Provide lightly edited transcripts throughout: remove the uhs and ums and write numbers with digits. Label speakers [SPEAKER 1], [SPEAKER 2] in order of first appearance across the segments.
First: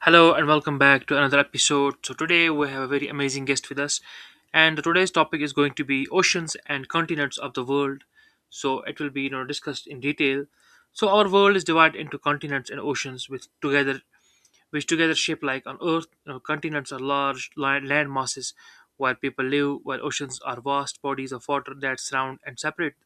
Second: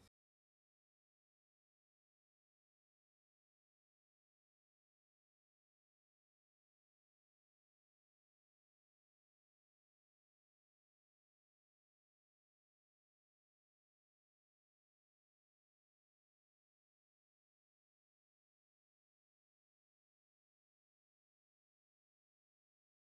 [SPEAKER 1] Hello and welcome back to another episode. So today we have a very amazing guest with us, and today's topic is going to be oceans and continents of the world. So it will be discussed in detail. So our world is divided into continents and oceans, which together shape like on Earth, continents are land masses where people live, while oceans are vast bodies of water that surround and separate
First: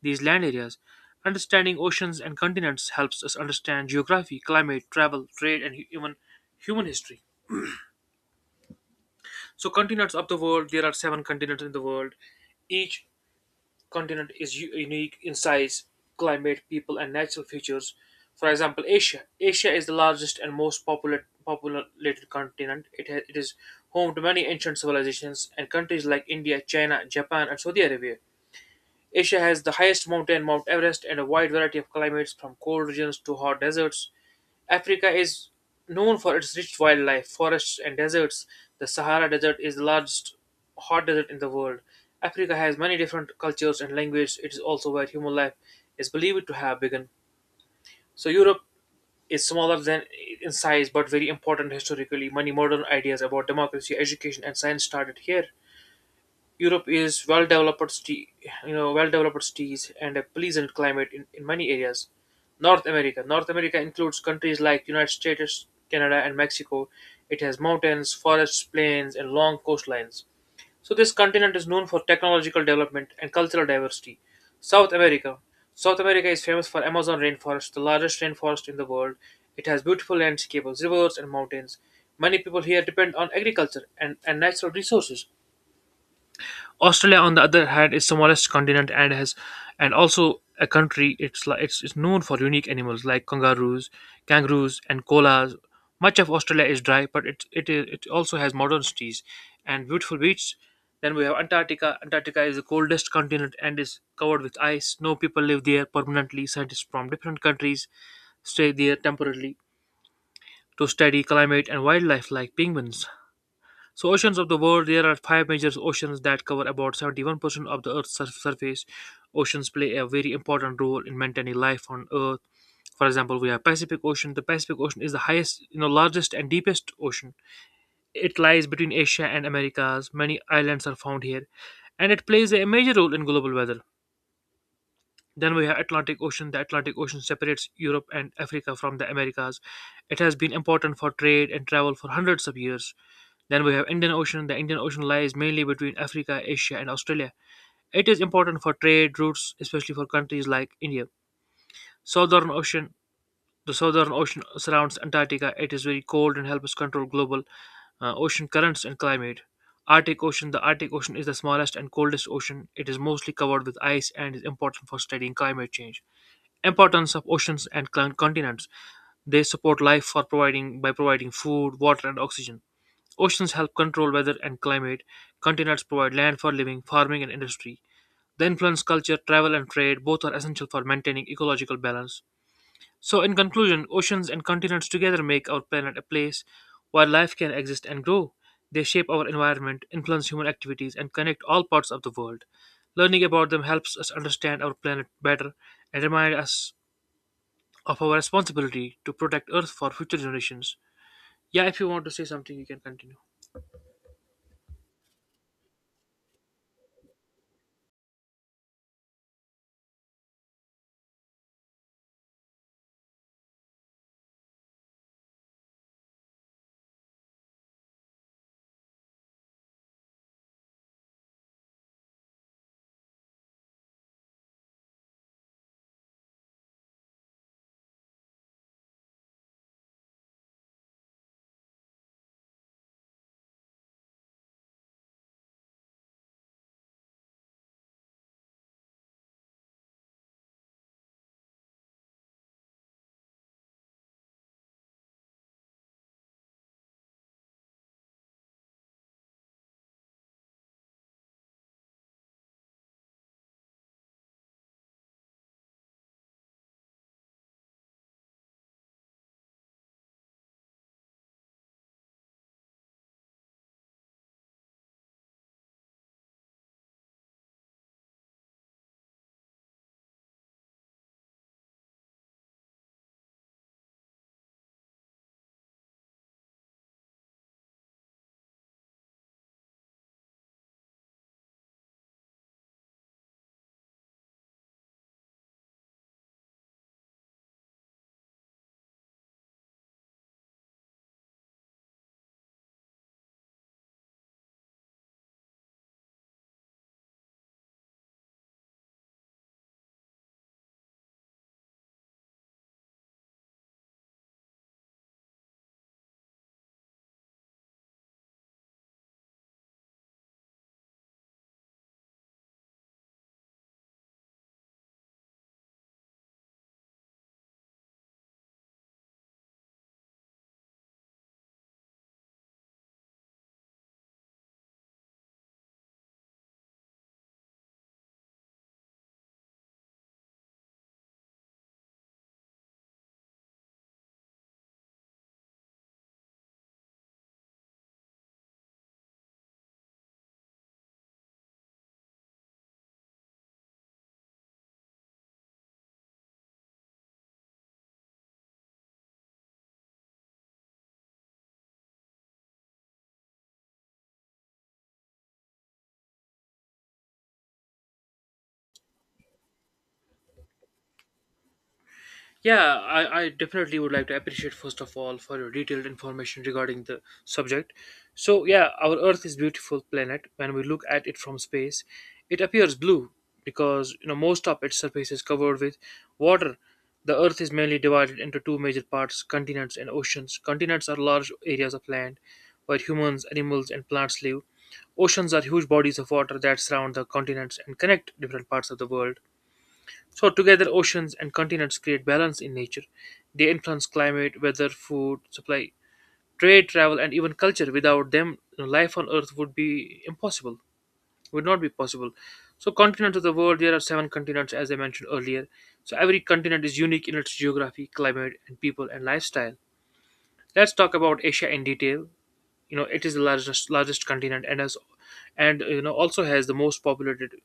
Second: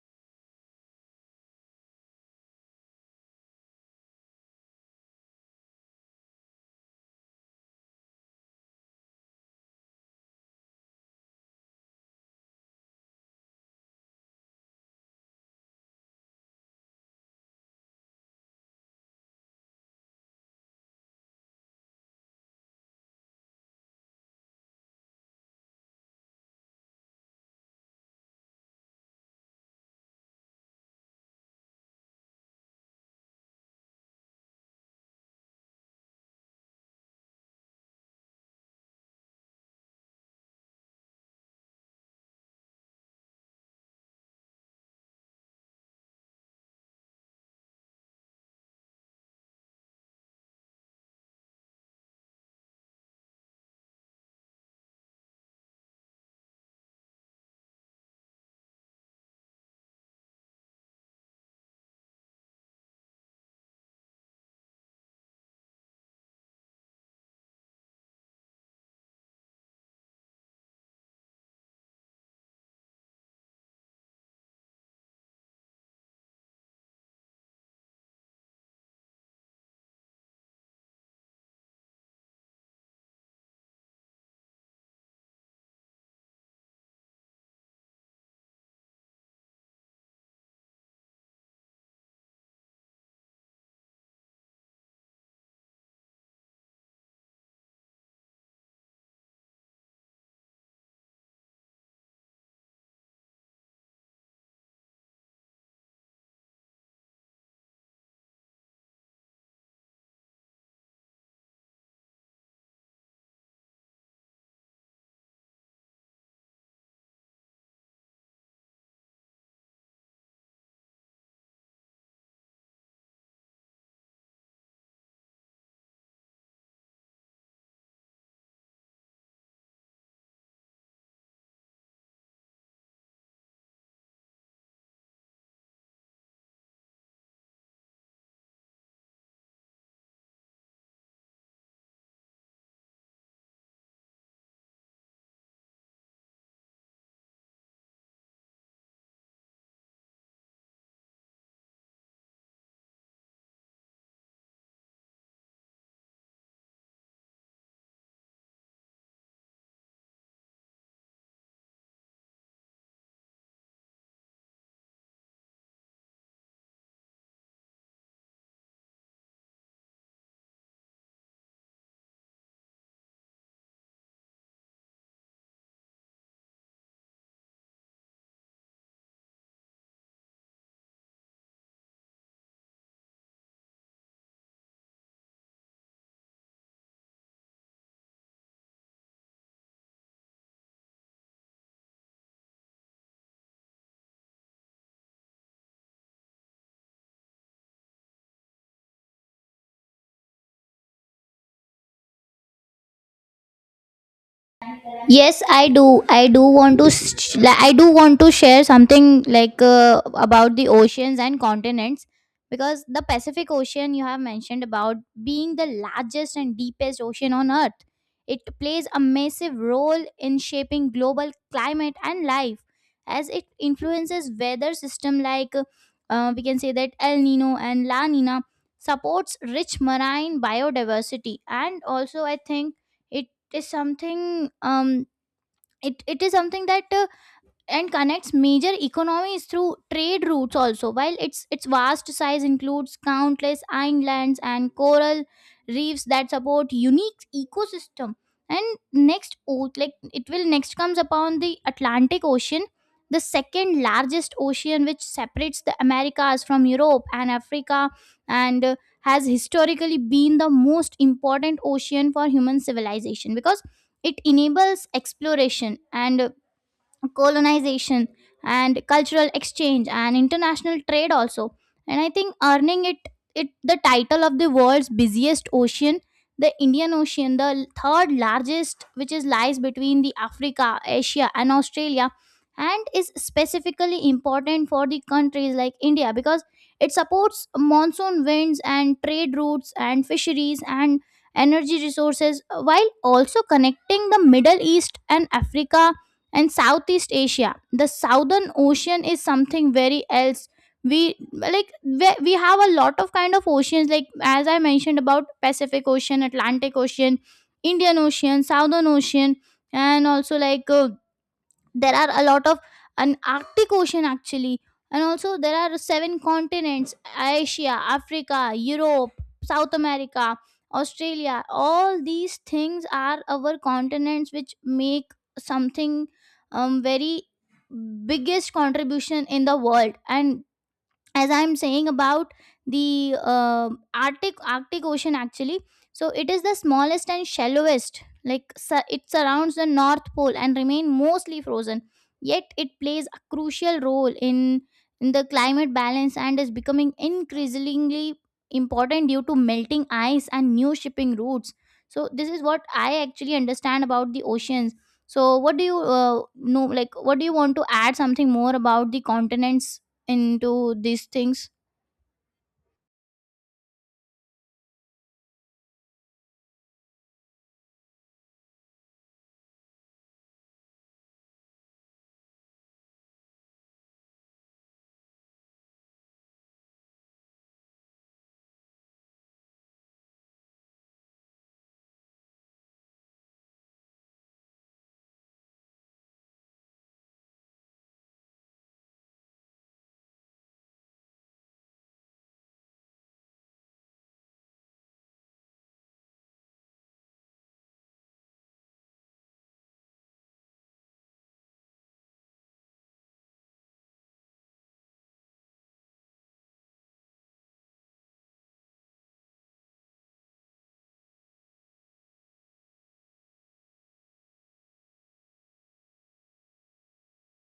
[SPEAKER 1] these land areas. Understanding oceans and continents helps us understand geography, climate, travel, trade, and even human history. So, continents of the world, there are seven continents in the world, each continent is unique in size, climate, people, and natural features. For example, Asia. Asia is the largest and populated continent. It is home to many ancient civilizations and countries like India, China, Japan, and Saudi Arabia. Asia has the highest mountain, Mount Everest, and a wide variety of climates from cold regions to hot deserts. Africa is known for its rich wildlife, forests, and deserts. The Sahara Desert is the largest hot desert in the world. Africa has many different cultures and languages. It is also where human life is believed to have begun. So, Europe is smaller than in size but very important historically. Many modern ideas about democracy, education, and science started here. Europe is well developed sti- you know well developed cities and a pleasant climate in many areas. North America. North America includes countries like United States, Canada and Mexico. It has mountains, forests, plains and long coastlines. So this continent is known for technological development and cultural diversity. South America. South America is famous for Amazon rainforest, the largest rainforest in the world. It has beautiful landscapes, rivers and mountains. Many people here depend on agriculture and natural resources. Australia, on the other hand, is the smallest continent and has and also a country. It's known for unique animals like kangaroos and koalas. Much of Australia is dry, but it also has modern cities and beautiful beaches. Then we have Antarctica. Antarctica is the coldest continent and is covered with ice. No people live there permanently. Scientists from different countries stay there temporarily to study climate and wildlife like penguins. So, oceans of the world, there are five major oceans that cover about 71% of the surface. Oceans play a very important role in maintaining life on Earth. For example, we have Pacific Ocean. The Pacific Ocean is the largest and deepest ocean. It lies between Asia and Americas. Many islands are found here, and it plays a major role in global weather. Then we have Atlantic Ocean. The Atlantic Ocean separates Europe and Africa from the Americas. It has been important for trade and travel for hundreds of years. Then we have Indian Ocean. The Indian Ocean lies mainly between Africa, Asia, and Australia. It is important for trade routes, especially for countries like India. Southern Ocean. The Southern Ocean surrounds Antarctica. It is very cold and helps control global ocean currents and climate. Arctic Ocean. The Arctic Ocean is the smallest and coldest ocean. It is mostly covered with ice and is important for studying climate change. Importance of oceans and continents. They support life for providing by providing food, water, and oxygen. Oceans help control weather and climate. Continents provide land for living, farming, and industry. They influence culture, travel, and trade. Both are essential for maintaining ecological balance. So, in conclusion, oceans and continents together make our planet a place where life can exist and grow. They shape our environment, influence human activities, and connect all parts of the world. Learning about them helps us understand our planet better and remind us of our responsibility to protect Earth for future generations. Yeah, if you want to say something, you can continue.
[SPEAKER 2] Yes, I do. I do want to. Like, I do want to share something like about the oceans and continents because the Pacific Ocean you have mentioned about, being the largest and deepest ocean on Earth. It plays a massive role in shaping global climate and life, as it influences weather system like we can say that El Nino and La Nina, supports rich marine biodiversity. And also I think it is something, it is something that and connects major economies through trade routes also, while its vast size includes countless islands and coral reefs that support unique ecosystem. And next like it will next comes upon the Atlantic Ocean, the second largest ocean, which separates the Americas from Europe and Africa, and has historically been the most important ocean for human civilization because it enables exploration and colonization and cultural exchange and international trade also. And I think earning it the title of the world's busiest ocean. The Indian Ocean, the third largest, which is lies between the Africa, Asia, and Australia, and is specifically important for the countries like India because it supports monsoon winds and trade routes and fisheries and energy resources, while also connecting the Middle East and Africa and Southeast Asia. The Southern Ocean is something very else. We like we have a lot of kind of oceans, like as I mentioned about Pacific Ocean, Atlantic Ocean, Indian Ocean, Southern Ocean, and also like there are a lot of an Arctic Ocean actually. And also there are seven continents: Asia, Africa, Europe, South America, Australia. All these things are our continents which make something very biggest contribution in the world. And as I'm saying about the Arctic Ocean actually, so it is the smallest and shallowest, like it surrounds the North Pole and remain mostly frozen, yet it plays a crucial role in the climate balance and is becoming increasingly important due to melting ice and new shipping routes. So this is what I actually understand about the oceans. So what do you know, like what do you want to add something more about the continents into these things?
[SPEAKER 1] Yeah, I definitely would like to appreciate first of all for your detailed information regarding the subject. So yeah, our Earth is beautiful planet. When we look at it from space, it appears blue because most of its surface is covered with water. The Earth is mainly divided into two major parts: continents and oceans. Continents are large areas of land where humans, animals, and plants live. Oceans are huge bodies of water that surround the continents and connect different parts of the world. So together, oceans and continents create balance in nature. They influence climate, weather, food supply, trade, travel, and even culture. Without them, life on Earth would be impossible. Would not be possible. So, continents of the world, there are seven continents, as I mentioned earlier. So, every continent is unique in its geography, climate, and people and lifestyle. Let's talk about Asia in detail. You know, it is the largest continent and has, and you know, also has the most populated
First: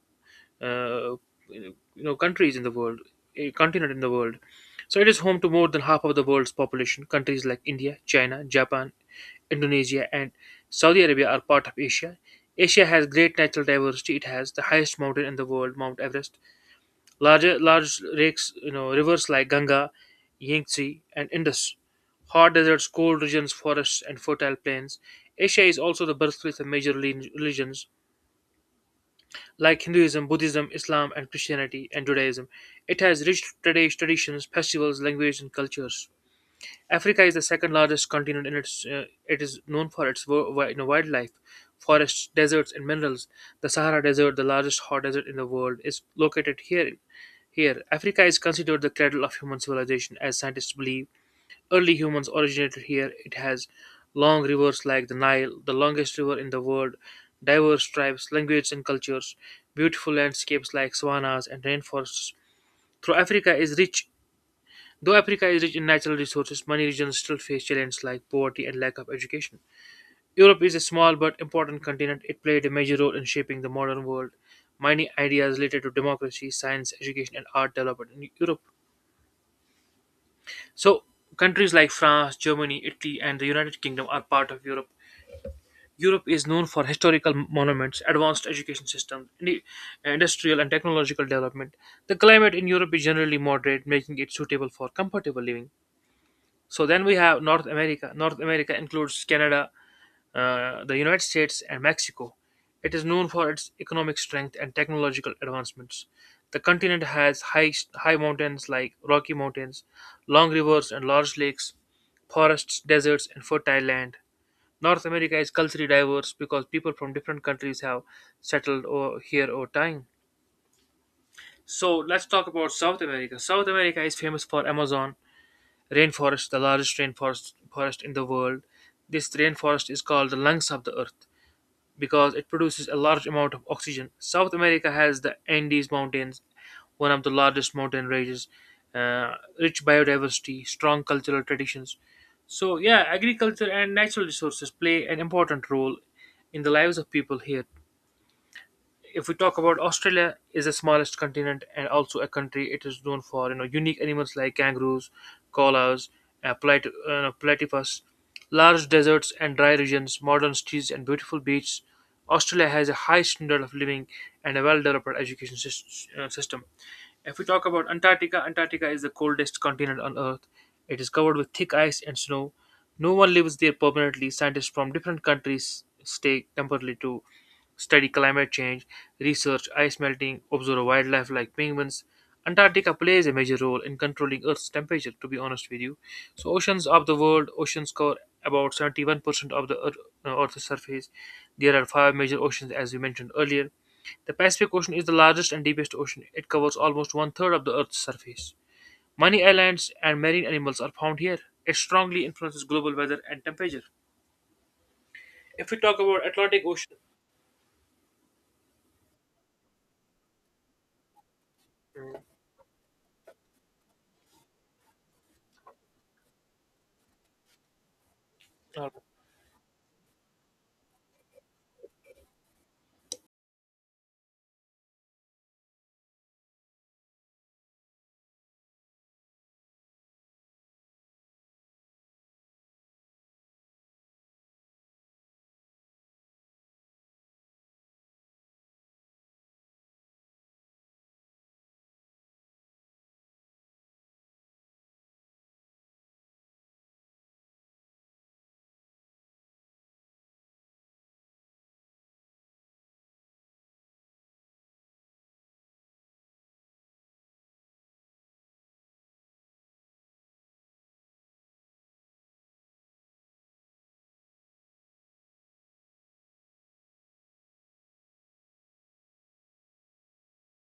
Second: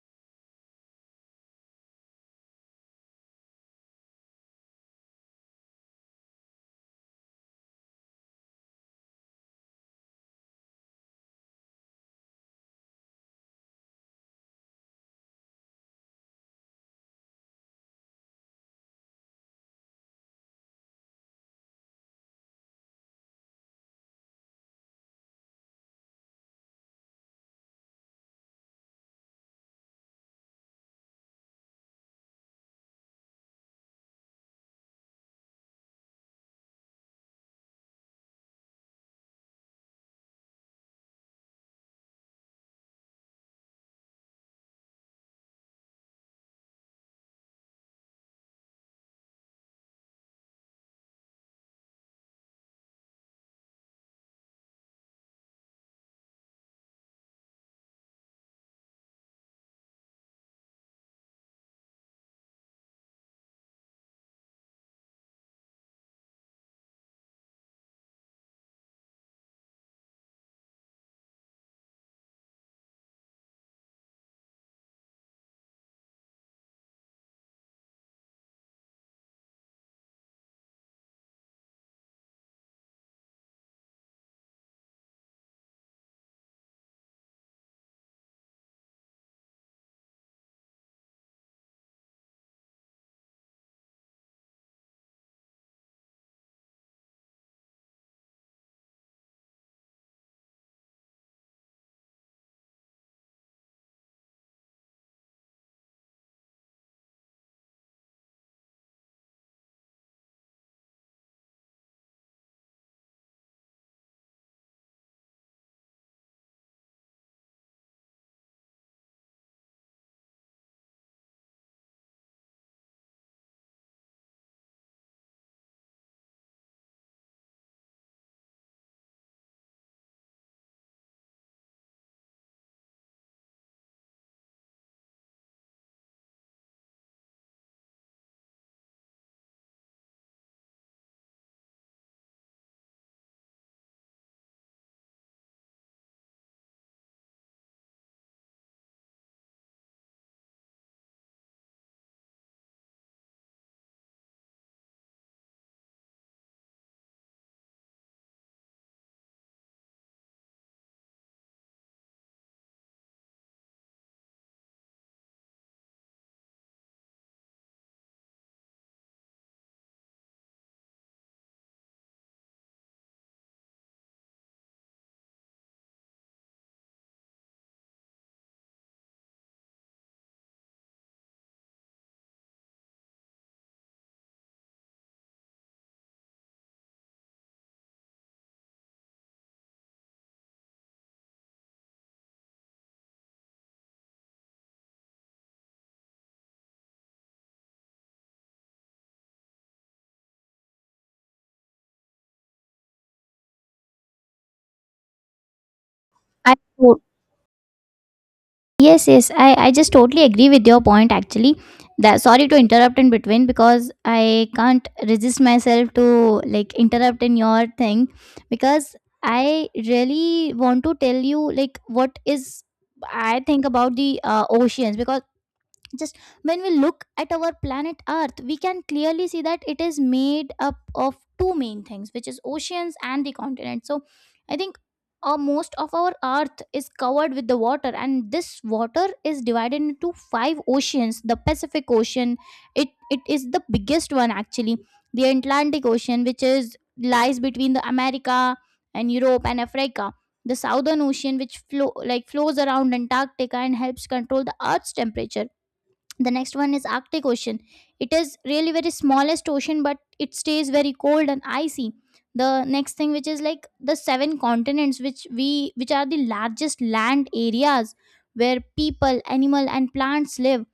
[SPEAKER 1] uh, you countries in the world, a continent in the world. So it is home to more than half of the world's population. Countries like India, China, Japan, Indonesia, and Saudi Arabia are part of Asia. Asia has great natural diversity. It has the highest mountain in the world, Mount Everest, large lakes, rivers like Ganga, Yangtze, and Indus, hot deserts, cold regions, forests, and fertile plains. Asia is also the birthplace of major religions like Hinduism, Buddhism, Islam, and Christianity and Judaism. It has rich traditions, festivals, languages, and cultures. Africa is the second largest continent, and it is known for its wildlife, forests, deserts, and minerals. The Sahara Desert, the largest hot desert in the world, is located here. Here, Africa is considered the cradle of human civilization, as scientists believe. Early humans originated here. It has long rivers like the Nile, the longest river in the world, diverse tribes, languages, and cultures, beautiful landscapes like savannas and rainforests. Though Africa is rich, though Africa is rich in natural resources, many regions still face challenges like poverty and lack of education. Europe is a small but important continent. It played a major role in shaping the modern world. Many ideas related to democracy, science, education, and art developed in Europe. So, countries like France, Germany, Italy, and the United Kingdom are part of Europe. Europe is known for historical monuments, advanced education systems, industrial and technological development. The climate in Europe is generally moderate, making it suitable for comfortable living. So then we have North America. North America includes Canada, the United States, and Mexico. It is known for its economic strength and technological advancements. The continent has high mountains like Rocky Mountains, long rivers and large lakes, forests, deserts, and fertile land. North America is culturally diverse because people from different countries have settled here over time. So let's talk about South America. South America is famous for Amazon rainforest, the largest rainforest forest in the world. This rainforest is called the lungs of the earth because it produces a large amount of oxygen. South America has the Andes Mountains, one of the largest mountain ranges, rich biodiversity, strong cultural traditions. So, yeah, agriculture and natural resources play an important role in the lives of people here. If we talk about Australia, is the smallest continent and also a country. It is known for unique animals like kangaroos, koalas, plat- no, platypus, large deserts and dry regions, modern cities and beautiful beaches. Australia has a high standard of living and a well developed system. If we talk about Antarctica, Antarctica is the coldest continent on Earth. It is covered with thick ice and snow. No one lives there permanently. Scientists from different countries stay temporarily too study climate change, research ice melting, observe wildlife like penguins. Antarctica plays a major role in controlling Earth's temperature, to be honest with you. So, oceans of the world, oceans cover about 71% of the Earth's surface. There are five major oceans, as we mentioned earlier. The Pacific Ocean is the largest and deepest ocean. It covers almost one third of the Earth's surface. Many islands and marine animals are found here. It strongly influences global weather and temperature. If we talk about
[SPEAKER 2] I
[SPEAKER 1] Atlantic Ocean.
[SPEAKER 2] to- yes, yes. I just totally agree with your point actually. That, sorry to interrupt in between because I can't resist myself to like interrupt in your thing,
[SPEAKER 1] Mm.
[SPEAKER 2] because I really want to tell you like what is I think about the oceans because, just when we look at our planet Earth, we can clearly see that it is made up of two main things, which is oceans and the continent. So I think most of our Earth is covered with the water, and this water is divided into five oceans. The Pacific Ocean, it is the biggest one actually. The Atlantic Ocean, which is lies between the America and Europe and Africa. The Southern Ocean, which flows around Antarctica and helps control the Earth's temperature. The next one is Arctic Ocean. It is really very smallest ocean but it stays very cold and icy. The next thing, which is like the seven continents, which are the largest land areas where people, animal, and plants live.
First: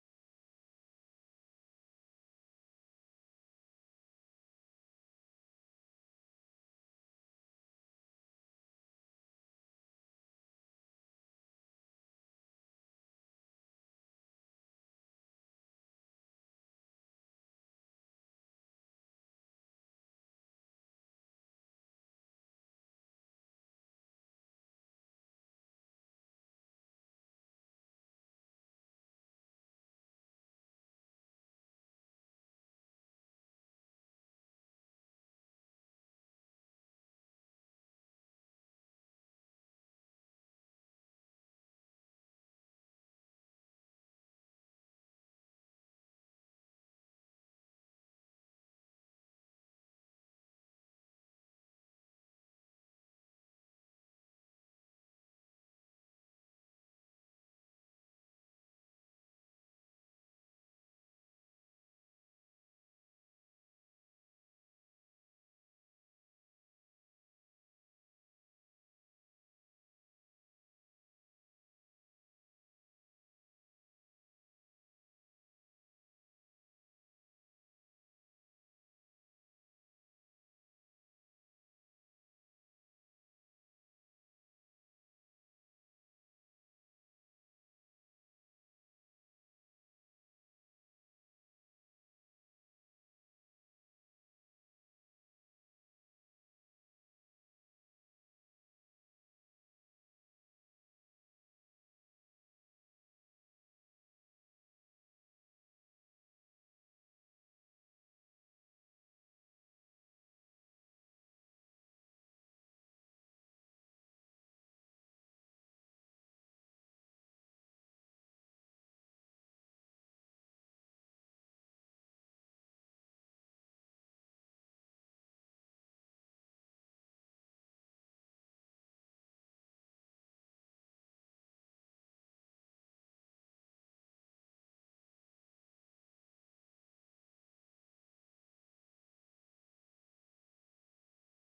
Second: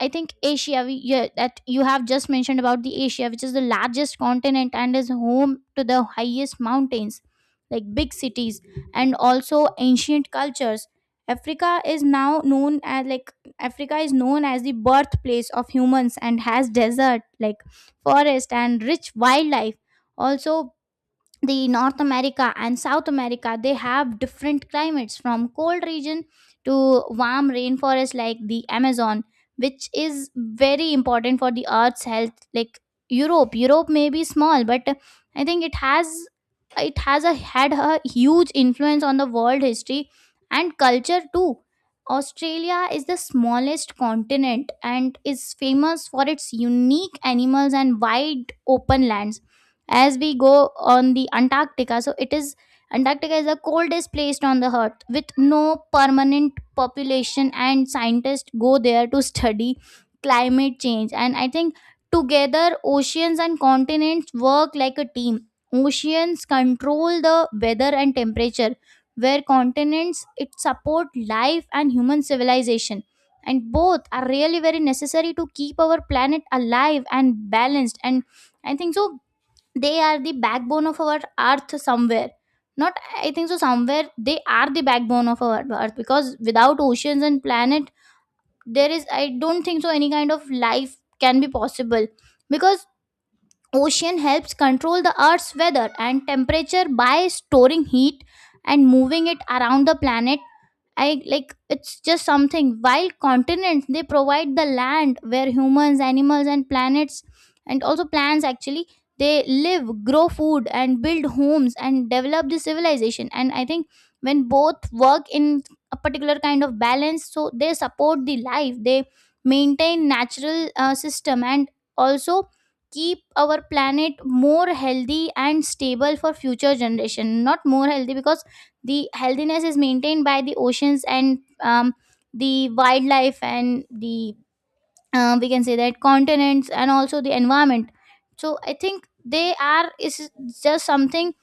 [SPEAKER 2] I think Asia, yeah, that you have just mentioned about the Asia, which is the largest continent and is home to the highest mountains, like big cities, and also ancient cultures. Africa is now known as like Africa is known as the birthplace of humans and has desert, like forest and rich wildlife. Also, the North America and South America, they have different climates, from cold region to warm rainforest like the Amazon, which is very important for the Earth's health. Like, Europe may be small, but I think it has a had a huge influence on the world history and culture too. Australia is the smallest continent and is famous for its unique animals and wide open landscape. As we go on the Antarctica, so it is Antarctica is the coldest place on the Earth, with no permanent population, and scientists go there to study climate change. And I think together oceans and continents work like a team. Oceans control the weather and temperature, where continents, it support life and human civilization, and both are really very necessary to keep our planet alive and balanced. And I think so they are the backbone of our Earth somewhere, not, I think so, somewhere they are the backbone of our Earth, because without oceans and planet, there is, I don't think so, any kind of life can be possible, because ocean helps control the Earth's weather and temperature by storing heat and moving it around the planet. I like it's just something. While continents, they provide the land where humans, animals, and planets, and also plants actually, they live, grow food, and build homes and develop the civilization. And I think when both work in a particular kind of balance, so they support the life, they maintain natural system, and also keep our planet more healthy and stable for future generation. Not more healthy, because the healthiness is maintained by the oceans and the wildlife and the we can say that continents and also the environment. So I think they are is just something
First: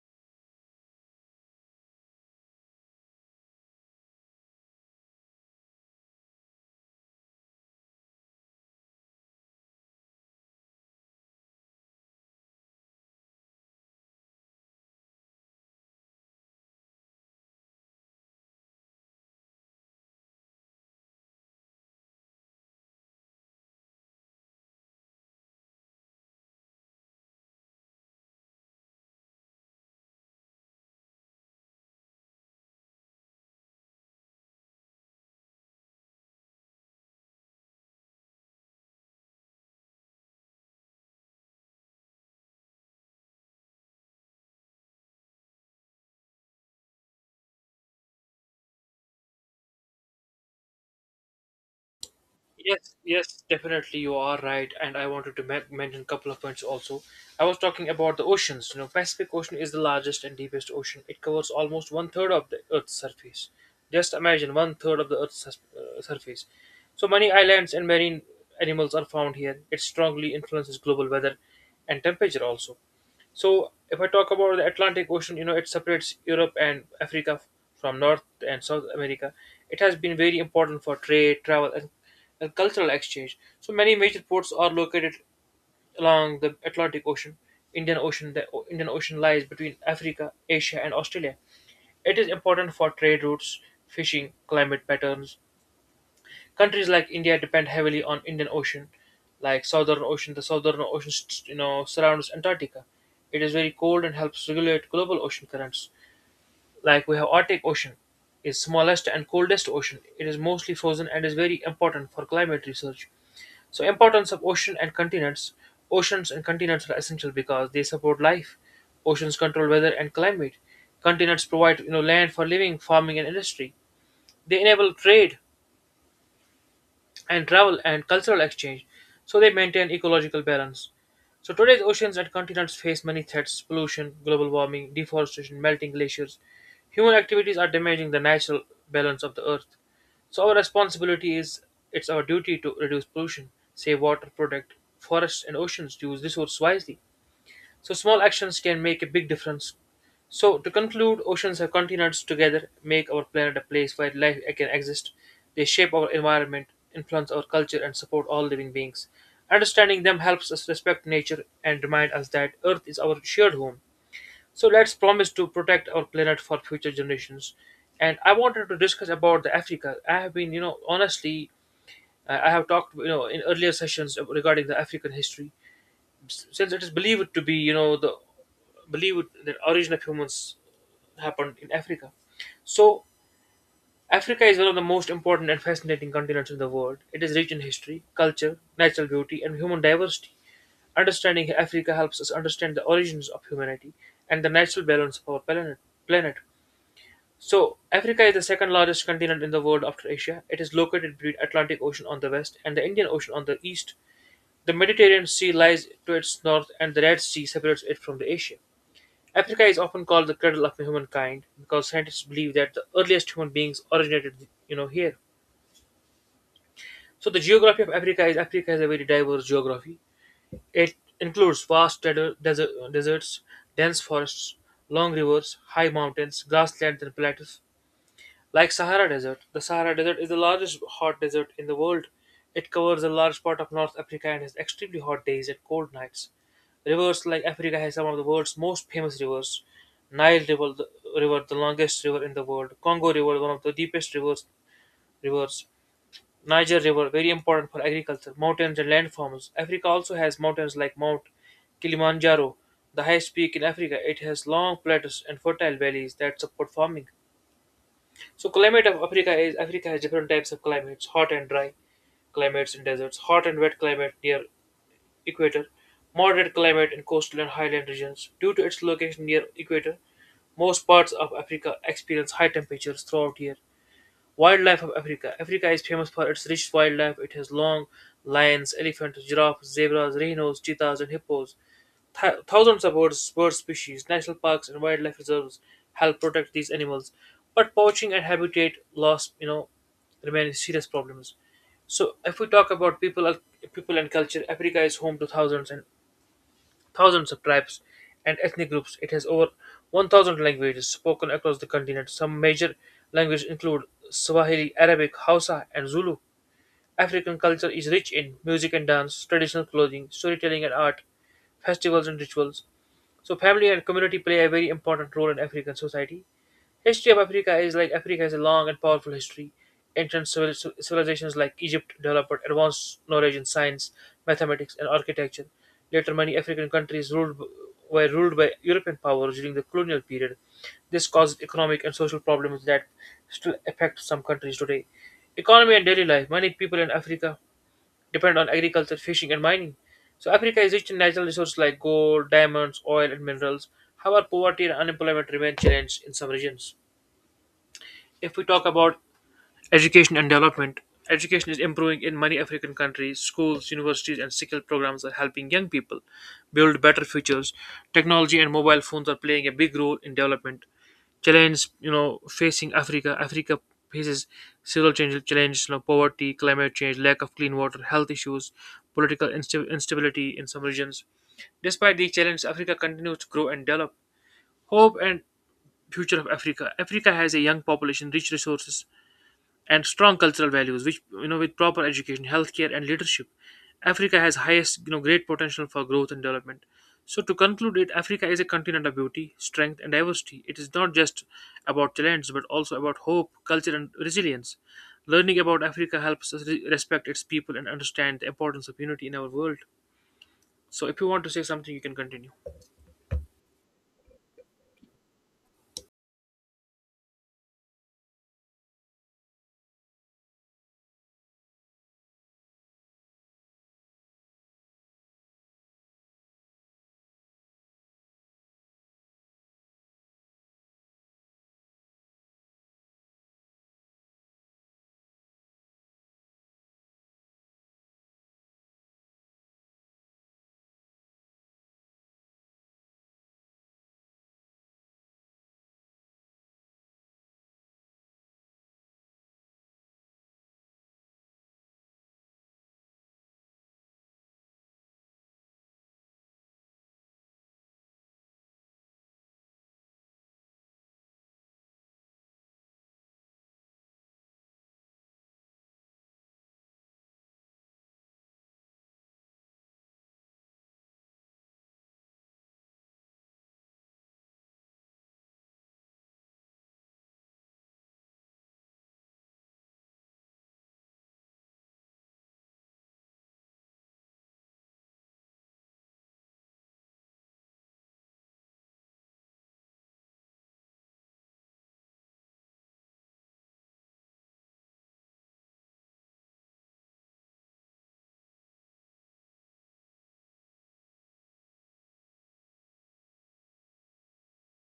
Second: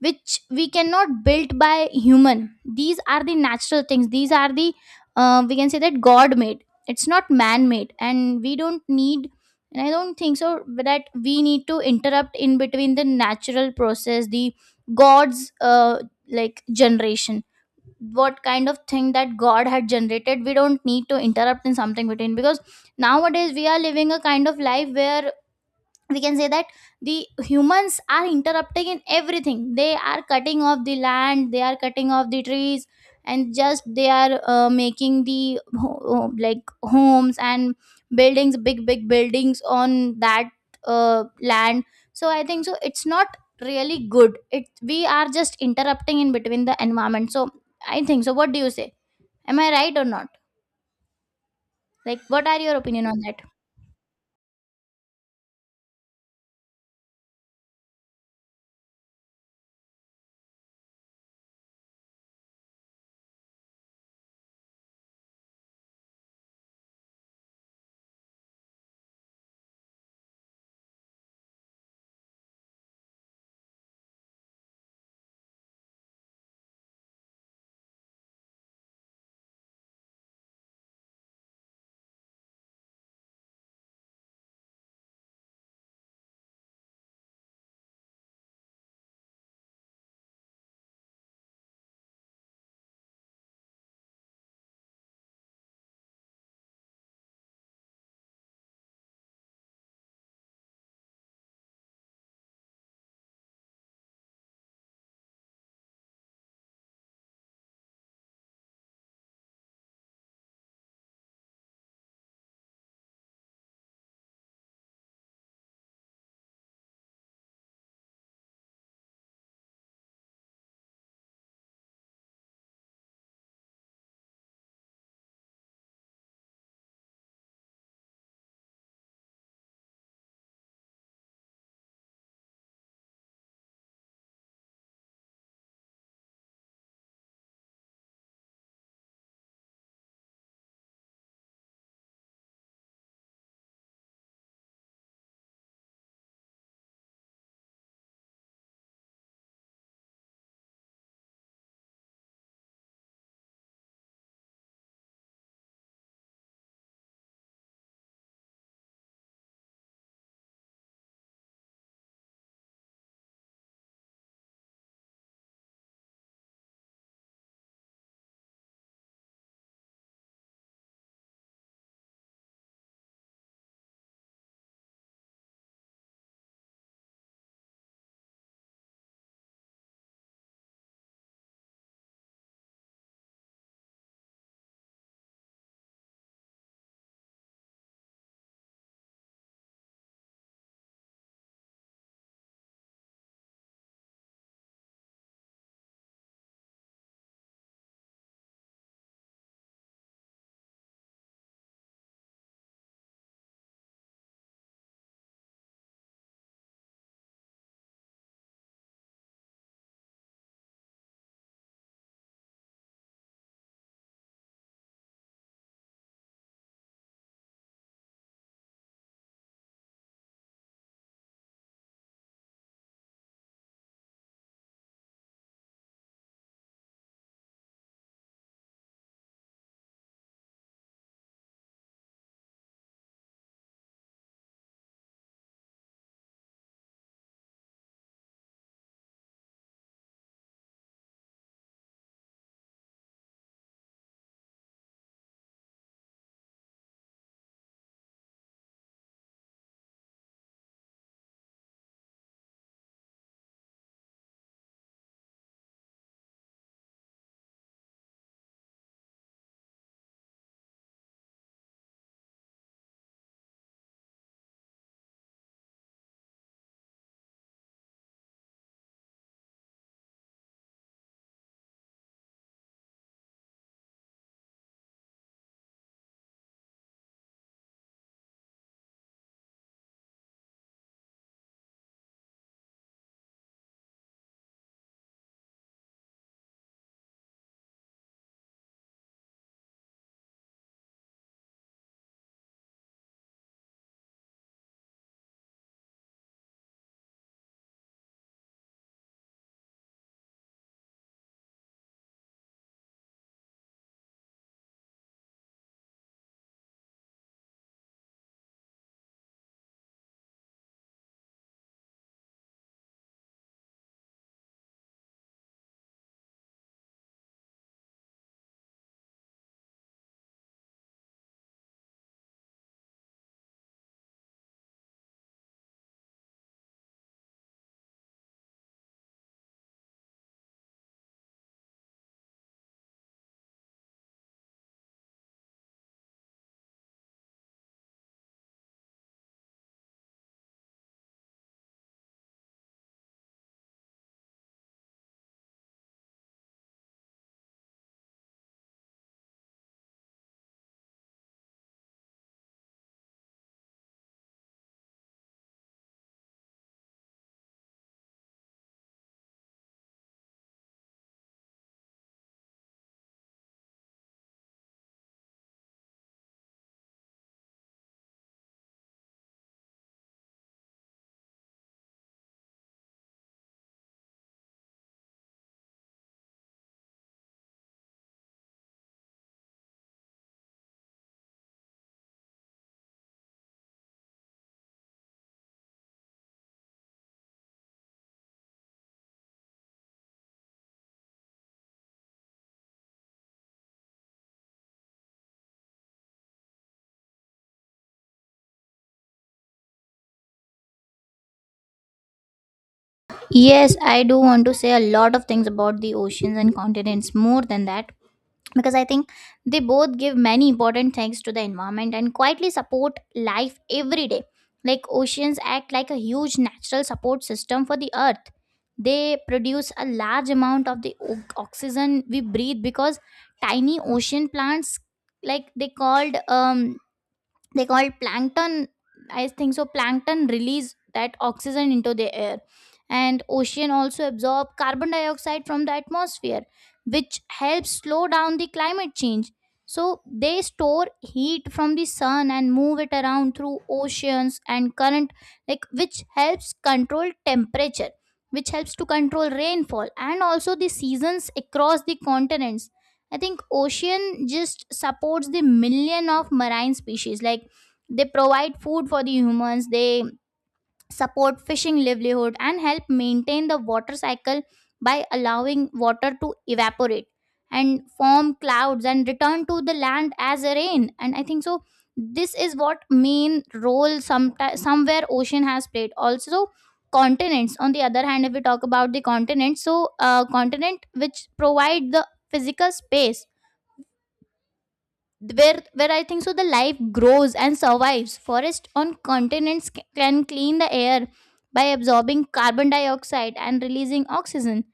[SPEAKER 2] which we cannot build by human. These are the natural things. These are the, we can say that, God made, it's not man made, and we don't need, and I don't think so that we need to interrupt in between the natural process, the God's like generation. What kind of thing that God had generated, we don't need to interrupt in something between, because nowadays we are living a kind of life where, we can say that, the humans are interrupting in everything. They are cutting off the land, they are cutting off the trees, and just they are making the like homes and buildings, big big buildings on that land. So I think so it's not really good, it, we are just interrupting in between the environment. So I think so, what do you say? Am I right or not? Like, what are your
[SPEAKER 1] Yes,
[SPEAKER 2] opinion on that?
[SPEAKER 1] yes, definitely you are right, and I wanted to mention a couple of points also. I was talking about the oceans. You know, Pacific Ocean is the largest and deepest ocean. It covers almost one third of the Earth's surface. Just imagine one third of the surface. So many islands and marine animals are found here. It strongly influences global weather and temperature also. So if I talk about the Atlantic Ocean, you know, it separates Europe and Africa from North and South America. It has been very important for trade, travel, and cultural exchange. So many major ports are located along the Atlantic Ocean. Indian Ocean, Indian Ocean lies between Africa, Asia, and Australia. It is important for trade routes, fishing, climate patterns. Countries like India depend heavily on Indian Ocean, like Southern Ocean. The Southern Ocean surrounds Antarctica. It is very cold and helps regulate global ocean currents. Like we have Arctic Ocean, is smallest and coldest ocean. It is mostly frozen and is very important for climate research. So, importance of ocean and continents. Oceans and continents are essential because they support life. Oceans control weather and climate. Continents provide land for living, farming, and industry. They enable trade, and travel, and cultural exchange, so they maintain ecological balance. So today's oceans and continents face many threats: pollution, global warming, deforestation, melting glaciers. Human activities are damaging the natural balance of the earth. So our responsibility is it's our duty to reduce pollution, save water, protect forests and oceans, to use resources wisely. So small actions can make a big difference. So, to conclude, oceans and continents together make our planet a place where life can exist. They shape our environment, influence our culture, and support all living beings. Understanding them helps us respect nature and remind us that Earth is our shared home. So let's promise to protect our planet for future generations. And I wanted to discuss about the Africa. I have been, honestly, I have talked, in earlier sessions regarding the African history, since it is believed to be you know the believed that origin of humans happened in Africa. So Africa is one of the most important and fascinating continents in the world. It is rich in history, culture, natural beauty, and human diversity. Understanding Africa helps us understand the origins of humanity and the natural balance of our planet. So, Africa is the second largest continent in the world after Asia. It is located between Atlantic Ocean on the west and the Indian Ocean on the east. The Mediterranean Sea lies to its north, and the Red Sea separates it from the Asia. Africa is often called the cradle of humankind because scientists believe that the earliest human beings originated here. So, the geography of Africa is a very diverse geography. It includes vast deserts, dense forests, long rivers, high mountains, grasslands, and plateaus. Like Sahara Desert, the Sahara Desert is the largest hot desert in the world. It covers a large part of North Africa and has extremely hot days and cold nights. Rivers, like Africa has some of the world's most famous rivers. Nile River, river, the longest river in the world. Congo River, one of the deepest rivers. Rivers. Niger River, very important for agriculture. Mountains and landforms. Africa also has mountains like Mount Kilimanjaro, the highest peak in Africa. It has long plateaus and fertile valleys that support farming. So, climate of Africa is Africa has different types of climates: hot and dry climates in deserts, hot and wet climate near equator, moderate climate in coastal and highland regions. Due to its location near equator, most parts of Africa experience high temperatures throughout year. Wildlife of Africa. Africa is famous for its rich wildlife. It has long lions, elephants, giraffes, zebras, rhinos, cheetahs, and hippos. Thousands of birds, bird species, national parks, and wildlife reserves help protect these animals. But poaching and habitat loss, remain serious problems. So, if we talk about people and culture, Africa is home to thousands and thousands of tribes and ethnic groups. It has over 1,000 languages spoken across the continent. Some major languages include Swahili, Arabic, Hausa, and Zulu. African culture is rich in music and dance, traditional clothing, storytelling and art, festivals and rituals. So, family and community play a very important role in African society. History of Africa is like Africa has a long and powerful history. Ancient civilizations like Egypt developed advanced knowledge in science, mathematics, and architecture. Later, many African countries were ruled by European powers during the colonial period. This caused economic and social problems that still affect some countries today. Economy and daily life. Many people in Africa depend on agriculture, fishing, and mining. So, Africa is rich in natural resources like gold, diamonds, oil, and minerals. However, poverty and unemployment remain challenges in some regions. If we talk about education and development, education is improving in many African countries. Schools, universities, and skill programs are helping young people build better futures. Technology and mobile phones are playing a big role in development. Challenges facing Africa. Africa faces several challenges, poverty, climate change, lack of clean water, health issues, political instability in some regions. Despite these challenges, Africa continues to grow and develop. Hope and future of Africa. Africa has a young population, rich resources, and strong cultural values, which, with proper education, healthcare, and leadership, africa has highest great potential for growth and development. So, to conclude it, africa is a continent of beauty, strength, and diversity. It is not just about talents, but also about hope, culture, and resilience. Learning about africa helps us respect its people and understand the importance of unity in our world. So, if you want to say something, you can continue.
[SPEAKER 2] Yes, I do want to say a lot of things about the oceans and continents more than that, because I think they both give many important things to the environment and quietly support life every day. Like oceans act like a huge natural support system for the Earth. They produce a large amount of the oxygen we breathe, because tiny ocean plants, like they called they call plankton, I think so plankton release that oxygen into the air. And ocean also absorb carbon dioxide from the atmosphere, which helps slow down the climate change. So they store heat from the sun and move it around through oceans and current, like which helps control temperature, which helps to control rainfall and also the seasons across the continents. I think ocean just supports the million of marine species, like they provide food for the humans, they support fishing livelihood and help maintain the water cycle by allowing water to evaporate and form clouds and return to the land as a rain. And I think so this is what main role somewhere ocean has played. Also continents, on the other hand, if we talk about the continents, so continent which provide the physical space where I think so the life grows and survives. Forests on continents can clean the air by absorbing carbon dioxide and releasing oxygen,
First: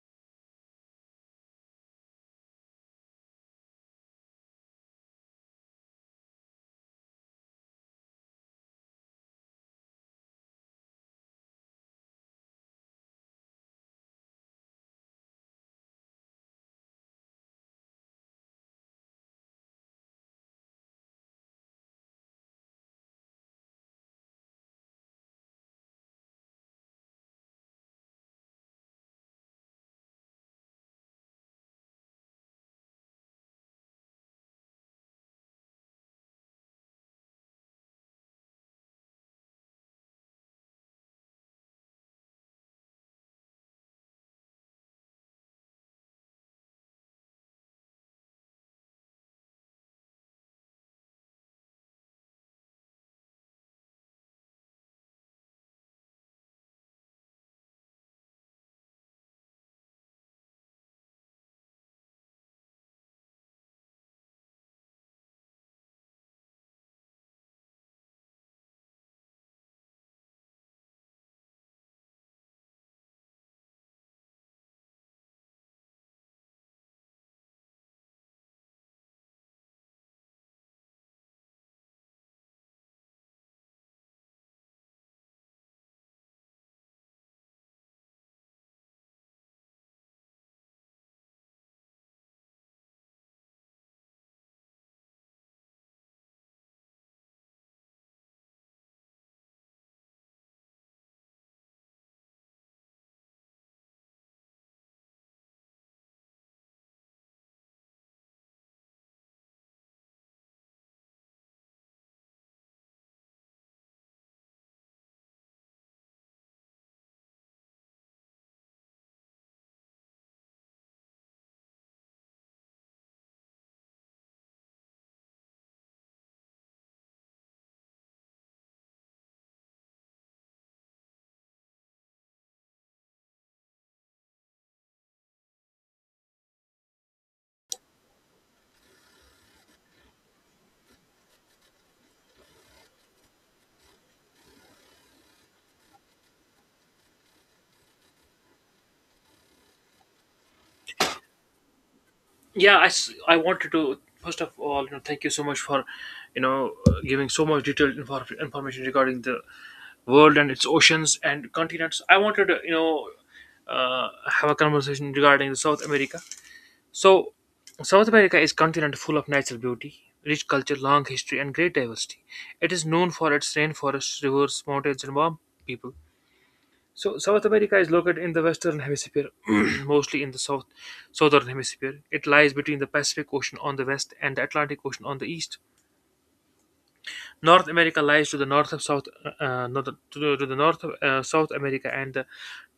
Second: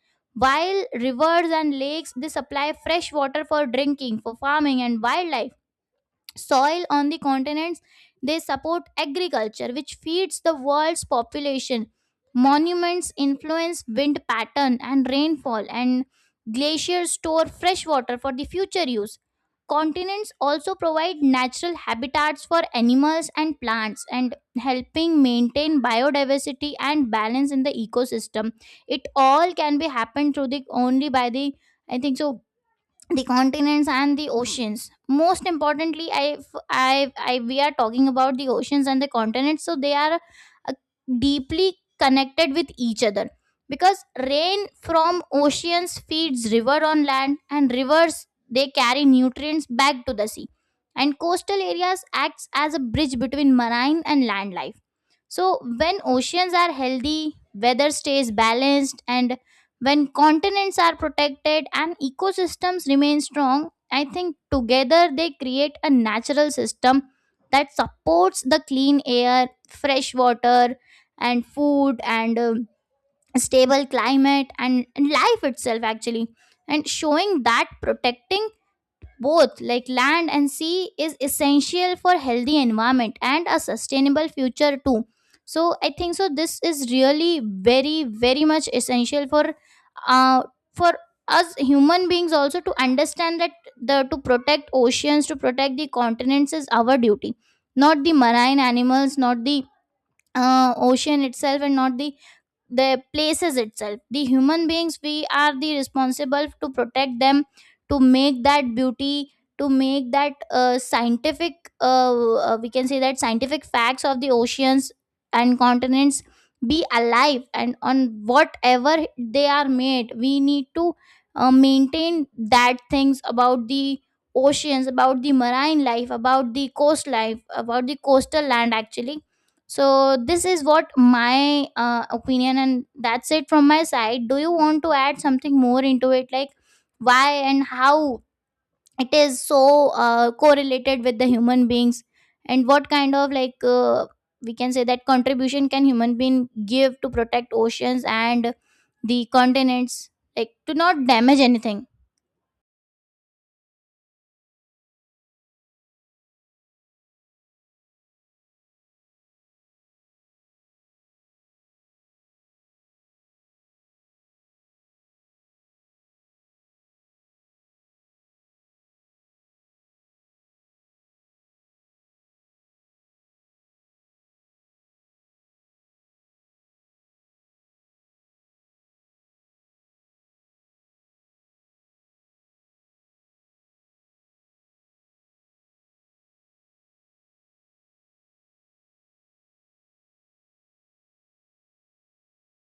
[SPEAKER 2] while rivers and lakes, they supply fresh water for drinking, for farming and wildlife. Soil on the continents, they support agriculture which feeds the world's population. Monuments influence wind pattern and rainfall, and glaciers store fresh water for the future use. Continents also provide natural habitats for animals and plants, and helping maintain biodiversity and balance in the ecosystem. It all can be happened through the only by the, I think so, the continents and the oceans. Most importantly, I we are talking about the oceans and the continents, so they are uh, deeply connected with each other, because rain from oceans feeds river on land and rivers, they carry nutrients back to the sea, and coastal areas acts as a bridge between marine and land life. So, when oceans are healthy, weather stays balanced, and when continents are protected and ecosystems remain strong, I think together they create a natural system that supports the clean air, fresh water, and food, and stable climate, and life itself, actually. And showing that protecting both, like land and sea, is essential for healthy environment and a sustainable future too. So I think so this is really very very much essential uh for us human beings also to understand that the, to protect oceans, to protect the continents, is our duty. Not the marine animals, not the ocean itself, and not the places itself. The human beings, we are the responsible to protect them, to make that beauty, to make that scientific we can say that, scientific facts of the oceans and continents be alive, and on whatever they are made, we need to maintain that things about the oceans, about the marine life, about the coast life, about the coastal land actually. So this is what my opinion, and that's it from my side. Do you want to add something more into it, like why and how it is so correlated with the human beings, and what kind of like we can say that contribution can human being give to protect oceans and the continents, like to not damage anything?
[SPEAKER 1] Yeah, I wanted to first of all thank you so much for giving so much detailed information regarding the world and its oceans and continents. I wanted touh, have a conversation regarding the South America. So, South America is a continent full of natural beauty, rich culture, long history, and great diversity. It is known for its rainforests, rivers, mountains, and warm people. So, South America is located in the Western Hemisphere, mostly in the Southern Hemisphere. It lies between the Pacific Ocean on the west and the Atlantic Ocean on the east. North America lies to the north of to the north of South America, and the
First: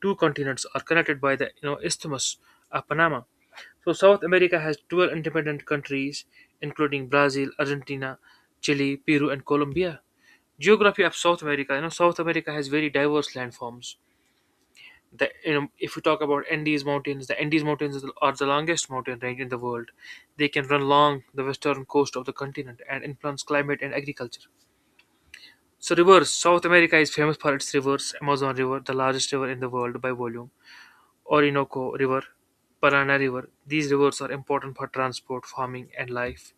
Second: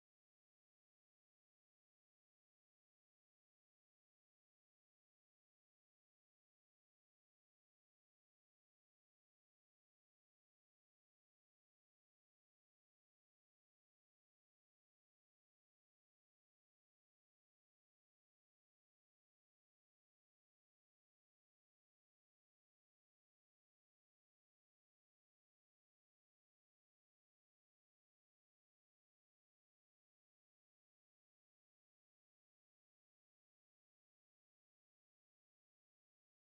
[SPEAKER 1] two continents are connected by the isthmus of Panama. So, South America has 12 independent countries, including Brazil, Argentina, Chile, Peru, and Colombia. Geography of South America. South America has very diverse landforms. If we talk about Andes Mountains, the Andes Mountains are the longest mountain range in the world. They can run along the western coast of the continent and influence climate and agriculture. So, rivers. South America is famous for its rivers. Amazon River, the largest river in the world by volume. Orinoco River, Parana River. These rivers are important for transport, farming, and life.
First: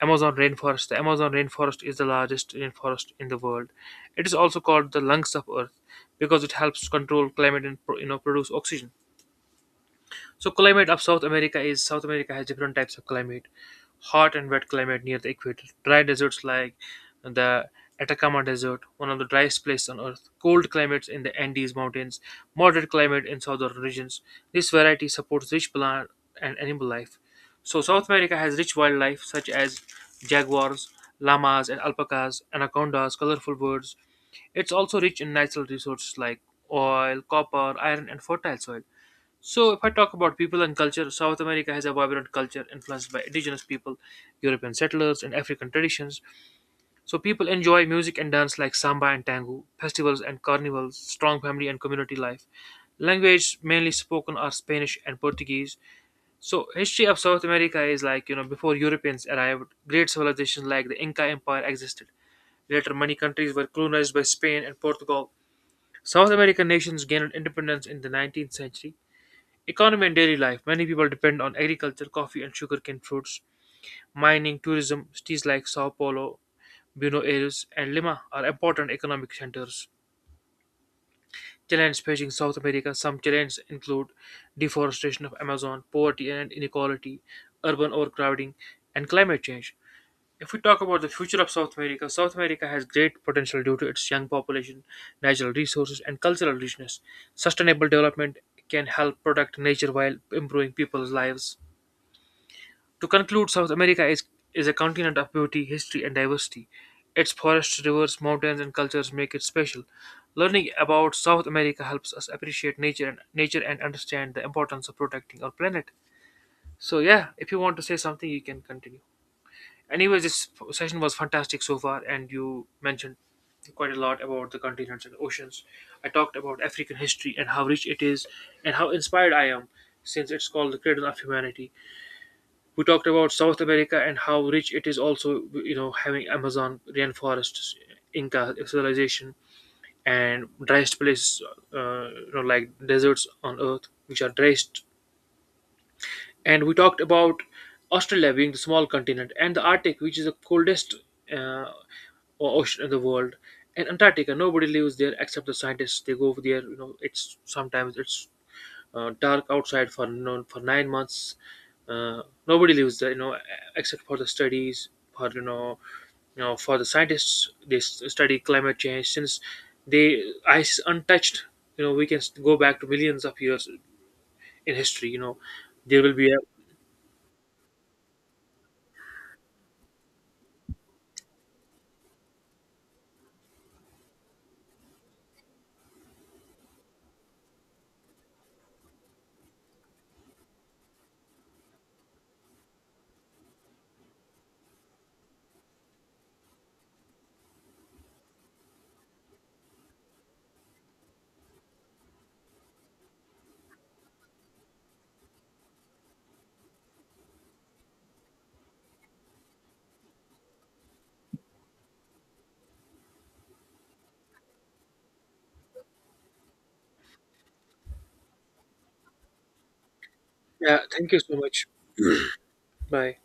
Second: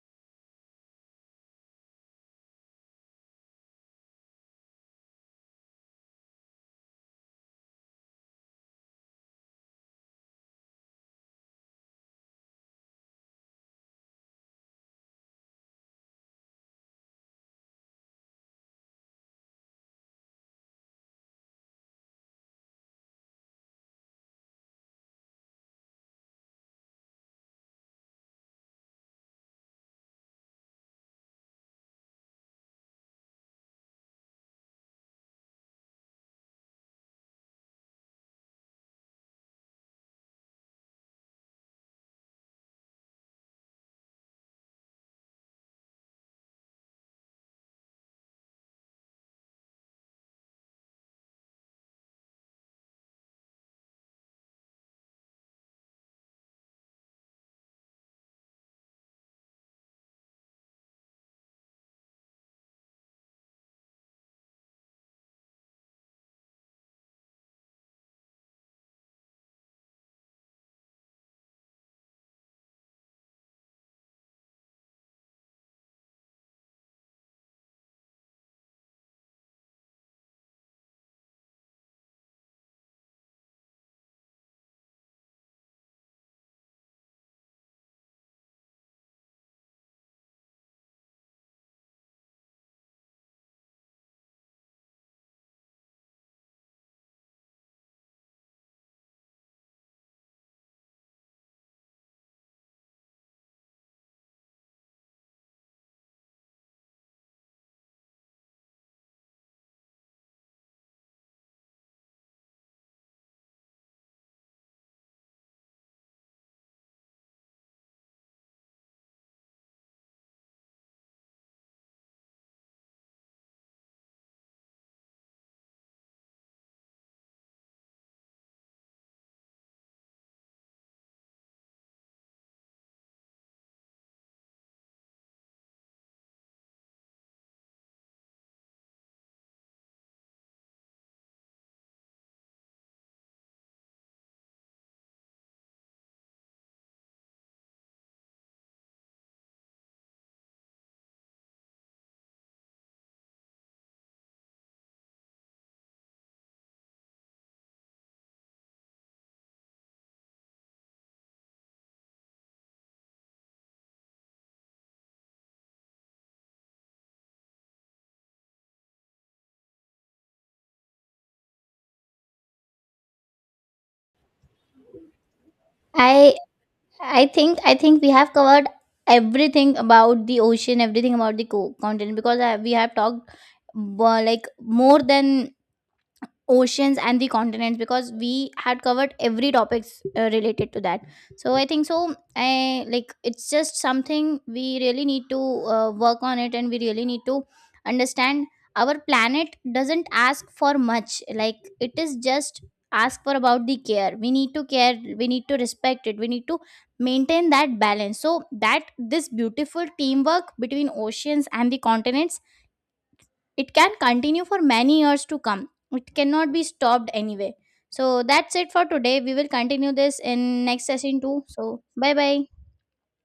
[SPEAKER 1] Amazon rainforest. The Amazon rainforest is the largest rainforest in the world. It is also called the lungs of Earth because it helps control climate and produce oxygen. So, climate of South America is South America has different types of climate: hot and wet climate near the equator, dry deserts like the Atacama Desert, one of the driest places on Earth, cold climates in the Andes Mountains, moderate climate in southern regions. This variety supports rich plant and animal life. So, South America has rich wildlife such as jaguars, llamas and alpacas, anacondas, colorful birds. It's also rich in natural resources like oil, copper, iron, and fertile soil. So, if I talk about people and culture, South America has a vibrant culture influenced by indigenous people, European settlers, and African traditions. So, people enjoy music and dance like samba and tango, festivals and carnivals, strong family and community life. Language mainly spoken are Spanish and Portuguese. So, history of South America is like before Europeans arrived, great civilizations like the Inca Empire existed. Later, many countries were colonized by Spain and Portugal. South American nations gained independence in the 19th century. Economy and daily life. Many people depend on agriculture, coffee and sugarcane fruits, mining, tourism. Cities like Sao Paulo, Buenos Aires, and Lima are important economic centers. Challenges facing South America. Some challenges include deforestation of Amazon, poverty and inequality, urban overcrowding, and climate change. If we talk about the future of South America, South America has great potential due to its young population, natural resources, and cultural richness. Sustainable development can help protect nature while improving people's lives. To conclude, South America is a continent of beauty, history, and diversity. Its forests, rivers, mountains, and cultures make it special. Learning about South America helps us appreciate nature and understand the importance of protecting our planet. So yeah, if you want to say something, you can continue. Anyways, this session was fantastic so far, and you mentioned quite a lot about the continents and oceans. I talked about African history and how rich it is, and how inspired I am, since it's called the cradle of humanity. We talked about south america and how rich it is also, having amazon rainforests, inca civilization, and driest places, like deserts on earth which are driest. And we talked about Australia being the small continent, and the Arctic, which is the coldest uh, ocean in the world, and Antarctica. Nobody lives there except the scientists. They go over there. You know, it's sometimes it's dark outside for no, for 9 months. Uh, Nobody lives there, except for the studies, for you know, for the scientists. They study climate change, since they ice untouched. We can go back to millions of years in history. There will be
[SPEAKER 2] I
[SPEAKER 1] a.
[SPEAKER 2] I think we have covered everything about the ocean, everything about the continent, because I, we have talked like more than oceans and the continents because we had covered every topics related to that. So I think so, I like, it's just something we really need to work on it, and we really need to understand our planet doesn't ask for much, like it is just ask for about the care. We need to care, we need to respect it, we need to maintain that balance, so that this beautiful teamwork between oceans and the continents, it can continue for many years to come. It cannot be stopped anyway. So that's it for today. We will continue this in
[SPEAKER 1] Yeah,
[SPEAKER 2] next
[SPEAKER 1] thank you
[SPEAKER 2] session
[SPEAKER 1] so
[SPEAKER 2] too.
[SPEAKER 1] much.
[SPEAKER 2] So bye bye.
[SPEAKER 1] Bye.